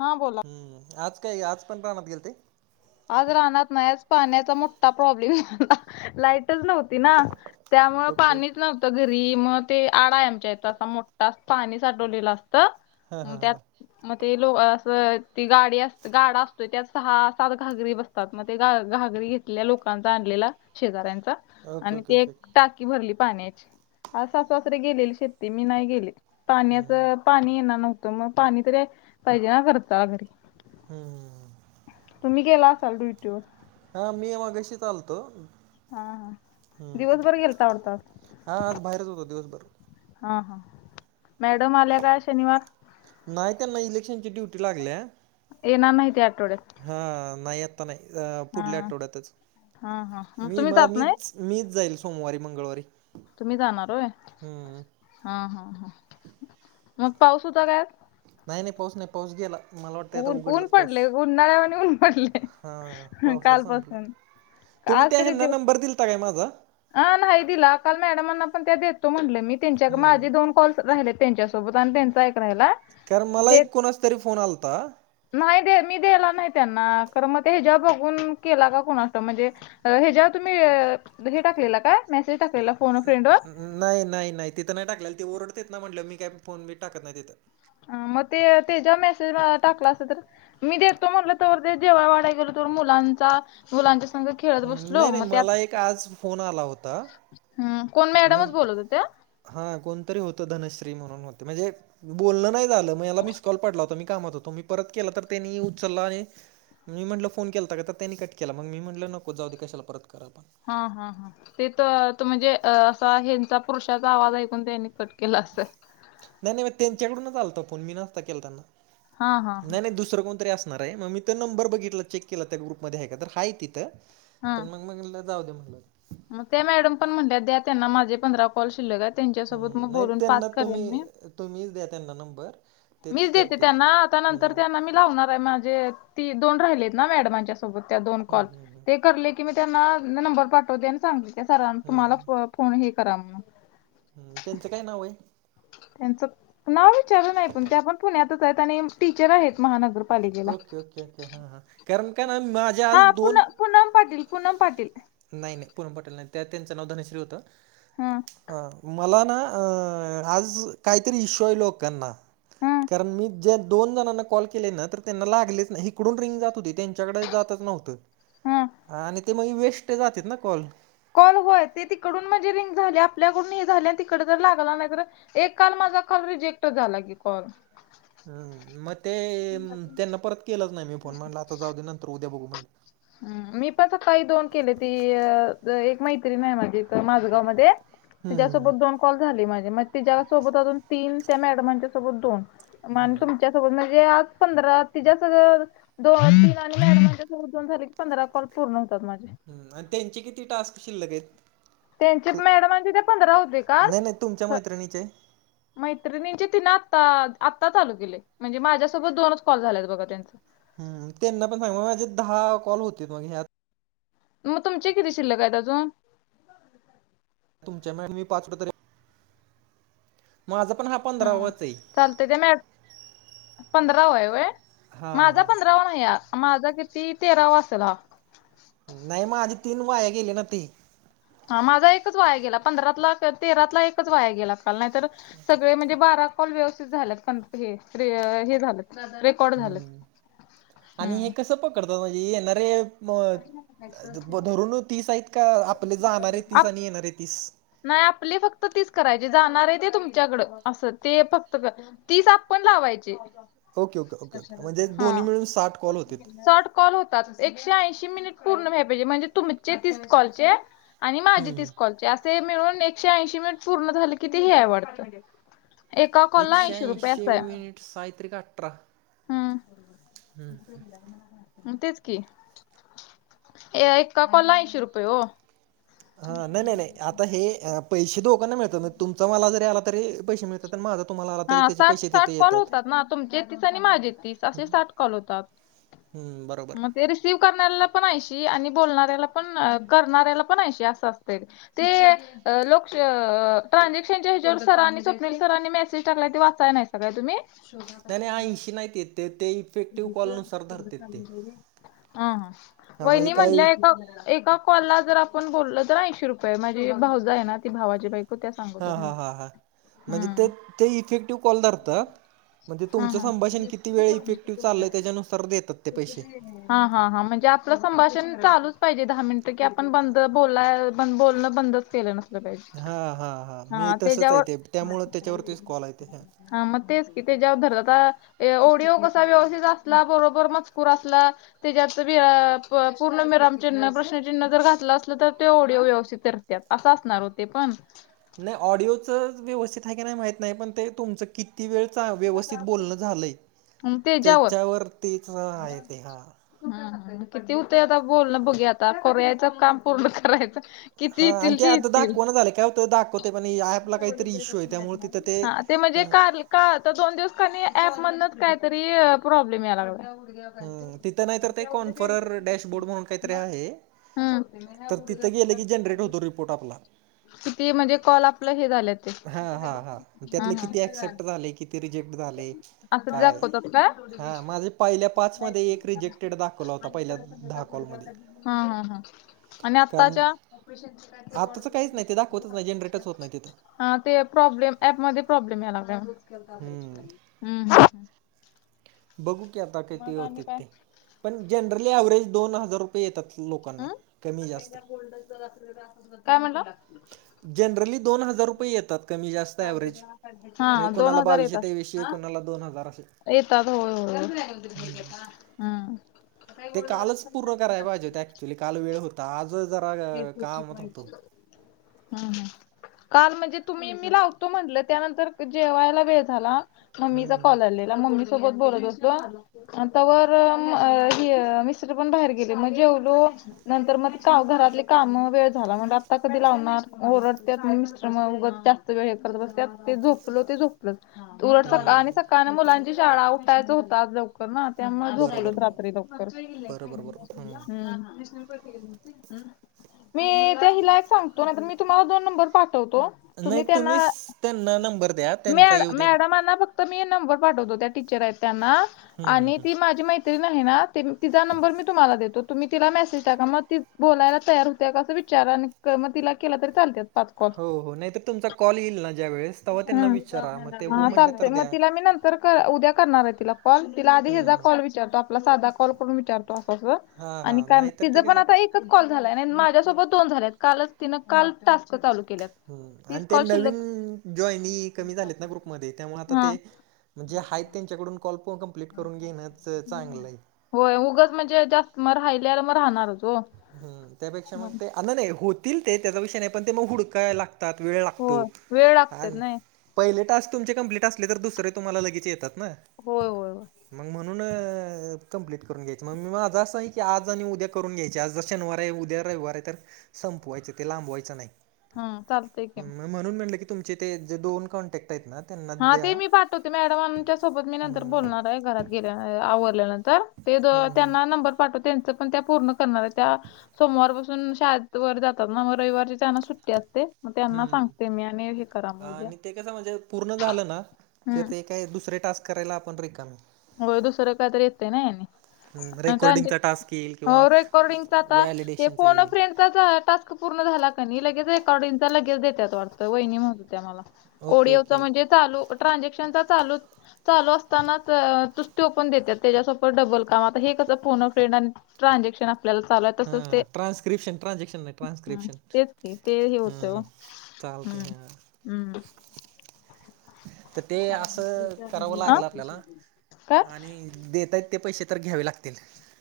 हां बोला ह् आज काय आज पण राहनात गेल ते आज राहनात नाहीज पाण्याचा मोठा प्रॉब्लेम होता लाईटच नव्हती ना त्यामु ओके ओके. पाणीच नव्हतं घरी मग ते आडा आहे आमच्या इथं असा मोठा अस पाणी साठवलेलं असतं त्यात मग ते लो असं ती गाडी अस गाड असतोय त्यात सहा सात घागरी बसतात मग ते घागरी घेतलेल्या लोकांचा आणलेला शेजाऱ्यांचा ओके आणि ओके ते ओके एक टाकी भरली पाण्याची अस वासरे गेलेली शेती मी नाही गेले. हम्म पाण्याचं पाणी येना नव्हतं मग पाणी तरी पाहिजे ना खर्च अ घरी. हम हम. तुम्ही केला असालडुविटीवर. हा मी माघ्याशी चालतो. हा हा हम्म दिवसभर गेलता वाटतं आज हा आज बाहेरच होतो दिवसभर. हा हा मॅडम आल्या का शनिवार. नाही त्यांना इलेक्शनची ड्युटी लागल्या आहे. येणार नाही ते आठवड्यात. हा नाही आता नाही हा पुढल्या आठवड्यातच हा हा मग मी तुम्ही मला जात नाही मीच. मीच जाईल सोमवारी मंगळवारी. तुम्ही जाणार होय हम्म. हा हा ह मग पाऊस होता काय. नाही नाही पाऊोस नाही पाऊोस गेला. मला वाटतं आता ऊन ऊन उघडलाच पाऊस पडले उन्हाळ्यावानी ऊन पडले हा पाऊसाच संपला. कालपासून तुम्ही त्या हना नंबर दिलता काय माझा. ह नाही दिला काल मॅडमांना पण त्या देतो म्हटले मी त्यांच्या हम्म माझे दोन कॉलस राहिले त्यांच्या. सोबत आणि त्यांच ऐक राला कारण मला एक कोणास तरी फोन आलाता. नाही दे मी दला नाही त्यांना कार मग ते हच्या बघून केला का कोुणा असत म्हणजे. हे जेव्हा तुम्ही हे टाकलेलं काय मेसेज टाकलेला. फोन फ्रेंड वर नाही नाही नाही तिथं नाही टाकलेल त ओरडतेत ना म्हटलं मी काही फोन बी टाकत नाही तिथं. ह मग ते ते ज मेसेज टाकला अस तर. मी देतो म्हटलं तर ते जेव्हा वाडाय गेलो तर मुलांचा. मुलांच्या संग खेळत हं, बसलो नाही, नाही. मग त्यात. मला एक आज फोन आला होता. हम् कोण मॅडमच बोलत होत्या. हा कोणतरी होतं धनश्री म्हणून होते म्हणजे. बोलल नाही झालं मग याला मिस कॉल पाडला होता मी कामात होतो मी परत केला तर त्यांनी उचलला आणि. मी म्हटलं फोन केलाता का तर त्यांनी कट केला मग मी म्हटलं नको जाऊ कशाला परत करा आपण. हा हा हा ते त त म्हणजे असं हचा. पुरुषाचा आवाज ऐकून त्यांनी कट केला अस. नाही नाही मग त्यांच्याकडूनच आलत फोन मी नसता केलताना हा हा हा नाही नाही दुसरं कोणतरी असत. मग मी नंबर बघितलं चेक केला त्या ग्रुप म का हय तिथं. हा पण मग मग जाऊ दे म्हटलं मग ते मॅडम पण म्हणत द्या त्यांना माझे पंधरा कॉल शिल्लक आहे त्यांच्यासोबत हम्म मग नाही बोलून पाक त्यांना तुम्ही करेन मी तुम्हीच द्या त्यांना नंबर. तेच मीच देते करतील. त्यांना आता नंतर हम्म त्यांना मी लावणार आहे माझे ती दोन राहिलेत ना मॅडमांच्या दोन हम्म कॉल हम्म ते करले की मी त्यांना नंबर पाठवते सांग सरां हम्म हम्म तुम्हाला कोणही करा मग हम त्यांचं काय नाव आहे. त्यांचं नाव विचारलं नाही पण ते आपण पुण्यातच आहेत आणि टीचर आहेत महानगरपालिकेला. हा हा कारण काण मा. हा पुन पूनम पाटील पूनम पाटील. नाही नाही पूनम पाटील नाही त्या त्यांचं नाव धनश्री होत ह मला ना. अ आज काहीतरी इशू आहे लोकांना. ह कारण मी जे दोन जणांना कॉल के. त्याना लागलीच नाही इकडून रिंग जात होती. त्याचा कडे जातच ह नव्हती. ते मग वेस्ट जातात ना कॉल. कॉल होय ते तिकडून म्हणजे रिंग झाले आपल्याकडून हे झाले आणि तिकड जर लागला नाही तर. एक काल माझा कॉल रिजेक्ट झाला की कॉल. हम् मग ते त्यांना परत केलंच नाही मी फोन म्हटलं आता जाऊ दे नंतर उद्या बघू म्हटले. ह मी पण स काही दोन केले ती एक मैत्री नाही मागे माझ गाव मध्ये हम्म. तिच्यासोबत दोन कॉल झाली माझे म तिच्यासोबत अजून तीन त्या मॅडमांच्या सोबत दोन मण तुमच्या सोबत जे आ पंधरा तिच्या सगळं दोन आणि्या दोन झा क पंधरा कॉल पूर्ण होतात माझे हम आणि त्यांचे किती टास्क शिल्लक आहेत. त्यांचे मॅडमांचे ते पंधरा होते का नाही नाही तुमच्या मैत्रिणीचे? मैत्रिणींचे तिन आता आत्ता चालू गेले म्हणजे माझ्यासोबत दोनच कॉल झालेत बघा त्यांच हम त्यांना पण सांग म माझे दहा कॉल होते मग ह्यात मग तुमचे किती शिल्लक काय अजून तुमच्या मी पाचड त माझा पण हा पंधरावाच आहे. चालत ते मॅडम पंधराव आहे व्हय हा माझा हा. पंधरावन या माझा किती तेरावा असेल हा. नाही मा माझी तीन वाया गेली ना ती हा माझा एकच वाया गेला पंधरातला तेरातला एकच वाया गेला काल नाहीर सगळे म्हणजे बारा सर्व कॉल व्यवस्थित झालेत कंप्लेंट ते हे झालं हम्म आणि हे कसं पकडतात म्हणजे येणारे मग धरून तीस आहेत का आपले जाणार आहे तीस आप आणि येणारे तीस नाही आपली फक्त तीच करायची जाणार आहे ते तुमच्याकडं असं ते फक्त तीस आपन लावायचे ओके ओके ओके ओके म्हणजे हा दोन्ही मिळून साठ कॉल होतील. कॉल होतात एकशे ऐशी मिनिट पूर्णजे म्हणजे तुमचे तीस कॉलचे आणि माझी तीस हम्म कॉलचे असे मिळून एकशे ऐंशी मिनिट पूर्ण झाले किती हे आहे वाटतं. एका कॉल ला एकशे ऐशी ऐंशी रुपयेचा आहे मिनिट साय त्रिक अठरा हम्म तेच कि, ए एकका कोला ऐशे रुपयेो ह नाही नाही नाही आता हे पैसे दोकांना मिळत ना तुमच मला जरी आला तरी पैसे मिळत माझ तुम्हाला हा तरी त्याचे साठ पैसे साठ तिथे कॉल येतात. होतात ना तुमचे तीस आणि माझे तीस असे साठ कॉल होतात हम्म बरोबर सीव्ह करणाऱ्याला पण शी आणि बोलणाऱ्याला पण करणाऱ्याला पण शी असं असते ते लोक ट्रानझक्शनच्या हिजेवर सरांनी स्वप् सरांनी मेसेज ला ते वाचाय नाही सका तुम्ही शो नाही नाही ऐंशी नाहीत येत ते ते इफेक्टिव्ह कॉलनुसार धरतात ते हा हा म्हणजे वहिनी काय म्हटलंय का एका कॉलला जर आपण बोललं तर ऐंशी रुपये माझे भावज आहे ना ती भावाचीै हा हा हा हां म्हणजे ते हम्म. ते इफेक्टिव्ह कॉलदर म्हणजे हा तुमचं हा. संभाषण किती वेळ इफेक्टिव्ह चालय त्याच्यानुसार देतात ते पैसे हा हा हां म्हणजे आपलं संभाषण चालूच पाहिजे दहा मिनिटं की आपण बंद बोलाय पण बोलणं बंदच केलं नसलं पाहिजे हा हा मी हा तसंच आहे त्याच्यावर ते त्यामुळं त्याच्यावरतीच कॉल ते ह हा म तेच किती जा उधरलाात ओडीिओ कसा व्यवस्थित असला बरोबर मजकूर असला त्याच्यात पूर्ण मिरामचिन्ह प्रश्नचिन्ह जर घातलं असलं तर ते ओढिओ व्यवस्थित त्यात असं असणार हो ते पण नाही ऑडिओचं व्यवस्थित आहे की नाही माहत नाही पण ते तुमचं किती ती वेळ व्यवस्थित बोलणं झालंय त्याच्यावर तेच आहे ते हा किती होते आता बोलणं बघे आता करू यायचं काम पूर्ण करायचं किती हा आणि येतील ते आता येतील दाखवना झाले काय हो दाखवते पण ऍपला काहीतरी इश्यू आहे त्यामुळे तिथं ते हा ते म्हणजे ह का का तर दोन दिवस कानी ऍप म्हणत कायतरी प्रॉब्लेम या लागला हम तिथं नाही तर ते कॉन्फरर डॅशबोर्ड म्हणून काहीतरी आहे हम् तर तिथं गेलं की जनरेट होतो रिपोर्ट आपला किती म्हणजे कॉल आपलं हे झालेत हा हा हा त्यातले किती ऍक्सेप्ट झाले किती रिजेक्ट झाले असंच काय दाखवतात का? हा माझे पहिल्या पाच मध्ये एक रिजेक्ट ह हा हा आणि कारण आताच्या आताचं काहीच नाही ते दाखवतच नाही जनरेटच होत नाही तिथं हा ते प्रॉब्लेम ऍप मध्ये प्रॉब्लेम याला हम्म मॅम बघू की आता काही ते मग आणि होते काय ते पण जनरली व्हरेज दोन हजार येतात लोकांना अं कमी जास्त काय म्हणला? जनरली दोन हजार रुपये येतात कमी जातव्हेज म्ह हा दोन कोणाला बावीशे तेवी के कोणाला दोन हजार असेल एता तर होय होय ह हम्म ते कालच पूर्ण कराय पाहिजे हो ते ऍक्च्युली काल वेळ होत आजं जरा काम होत होतो हम् हम काल म्हणजे तुम्ही मी लावतो म्हंटलं त्यानंतर जेवायला वेळ झाला मम्मीचा हम्म कॉल आलेला मम्मी सोबत बोलत असतो आ त्यावर मिस्त्र पण बाहेर गेले मणजेवलो नंतर मग का घरात कामवर वेळ झाला म्हंतल आता कधी लावणार ओरडत म मिस्टर मग उग जास्त वेळ हे करत बस झोपल ते झोपलं उट सका हम्म आणि सका मुलांची शाळा उठायच होतात लवकर ना त्यामुळे बरोबर झोकलोच बरोबर रात्री लवकर बरोबर बरोबर. हम्म हम् मी त्या हिला यक सांगतो ना तर मी तुम्हाला दोन नंबर पाठवतो नाही तुम्ही त्यांना तुम्हीच त्यांना नंबर द्या त्यांचा मॅड येऊ दे मॅडमाना मी नंबर पाठवतो त्या टीचर आहेत त्यांना आणि ती माझी माहिती तरी नाही ना ते तिचा नंबर मी तुम्हाला देतो तुम्ही तिला मेसेज टाका मग ती बोलायला तयार हुत्या का अस विचार आणि मग तिला केला तरी चालत पाच कॉल हो, हो. नाहीतर तुमचा कॉल येईल ना ज्यावेळेस तेव्हा ह त्यांना विचारा. मग ते हो हा म्हटल्या तर सांगते मग द्या. तिला मी न तर उद्या करणार आहे तिला कॉल तिला आधी हं, हचा हं. कॉल विचारतो आपला साधा कॉल करून विचारतो असं अस हां, आणि हां. काय नाहीतर तिझं ते पण कसं आता एकच कॉल झालाय माझ्यासोबत दोन झालेत कालच तिनं काल टास्क चालू केल्या ह आणि ते नवीन जॉईनी कमी झालेत ना ग्रुपमध्ये त्यामुळे आता हा ते म्हणजे हायत त्यांच्याकडून कॉल्प कंप्लीट करून घेणंच चांगलं आहे होय उगच म्हणजे जास्त मग राहिले मग राहणारच हो हम त्यापेक्षा मग ते अल नाही होतील ते त्याचा विषय नाही पण ते मग हुडका लागत हातात वेळ लागतो होय वेळ लागते आणि नाही पहिले टास तुमचे कंप्लीट असले तर दुसरे तु्हाला लगेचे येतात ना हो हो मग म्हणून कम्प्लीट करून घ्यायच मग मी माझं असं आहे की आज आणि उद्या करून घ्यायच आज शनिवार आहे उद्या रविवार तर संपवायचं ते लांबवायचं नाही हम् चालतय कि मग म्हणून म्हटलं की तुमचे तेे दोन कॉन्टॅक्ट आहेत ना त्यांना हा द्या ते मी पाठवते मॅडमच्या सोबत मी नंतर हम्म बोलणार आहे घरात गेल्या आवरल्यानंतर तर ते हम्म त्यांना नंबर पाठव त्यांच पण त्या पूर्ण करणार त्या सोमवार पासून शाळेत वर जातात ना मग रविवारची चना सुट्टी असते मग त्यांना हम्म सांगते मी आणि हे करा म उद्या आणि ते कस म्हणजे पूर्ण झालं ना ज हम्म ते काय दुसरे टास्क करायला आपण रिकाम हो दुसरं काही तरी येतंय ना रेकॉर्डिंगचा टास्क येईल किंवा हो रेकॉर्डिंगचा आता ते व्हॅलिडेशनचा फोन येईल फेंड त्या टास्क पूर्ण झाला क लगेच ए अ इंचा लगेच देतात वाटतं वहिनी म्हण त्या मला ओके ओडिओ ओके ओके म्हणजे चालू ट्रानझॅक्शन चालू चालू असताना ुचतो पण देतात त्याच्यासोबर डबल काम आता हे कसं पोन फ्रेंड आणि ट्रान्झॅक्शन आपल्याला चाल तसच ते हां ट्रान्स्क्रिप्शन ट्रान्झॅक्शन नाही हम् ट्रान्स्क्रिप्शन तेच क ते हे होत हां चालते हम् हां हम्म तर ते असं करावं आ लागेल आपल्याला काय? आणि देत आहेत ते पैसे तर घ्यावे लागतील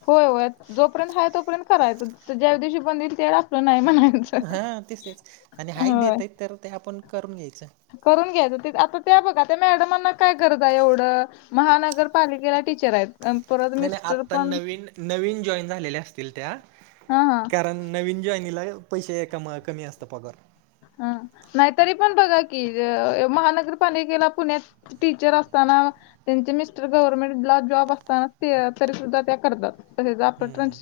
होय होय जोपर्यंत आहे तोपर्यंत कराय ज्या्या दिवशी बनल ते हा तसच आणि हाय होय. देतय तर ते आपण करून घ्यायचं करून घ्यायचं ते आता त्या बघा त्या मॅडमांना काय गरज आहे एवढं महानगरपालिकेला टीचर आहेत परत नाही नाही मिस्टर आत्ता पण नवीन नवीन जॉईन झालेल्या असतील त्या हा हा कारण नवीन ज्यनीला पैसे क कमी असतं पगार ह नाहीतरी पण बघा की महानगरपालिकेला पुण्यात टीचर असताना त्यांचे मिस्टर गव्हर्नमेंट ला जॉब असताना ते तरी सुद्धा त्या करतात आप हम्म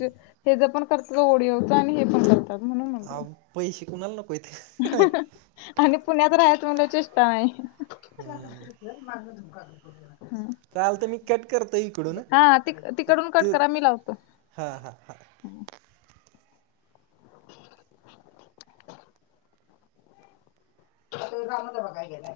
पण कर ओड आणि पण करतातण हा पै श कोणाला आणि पुण्यात राहाच मुलाची इष्टा नाही हम्म माझुमका चाल तर मी कट करतो इकडून ति तर तिकडून कट ते करा मी लावतो हा हां ह तो जागंद बघाय गेलाय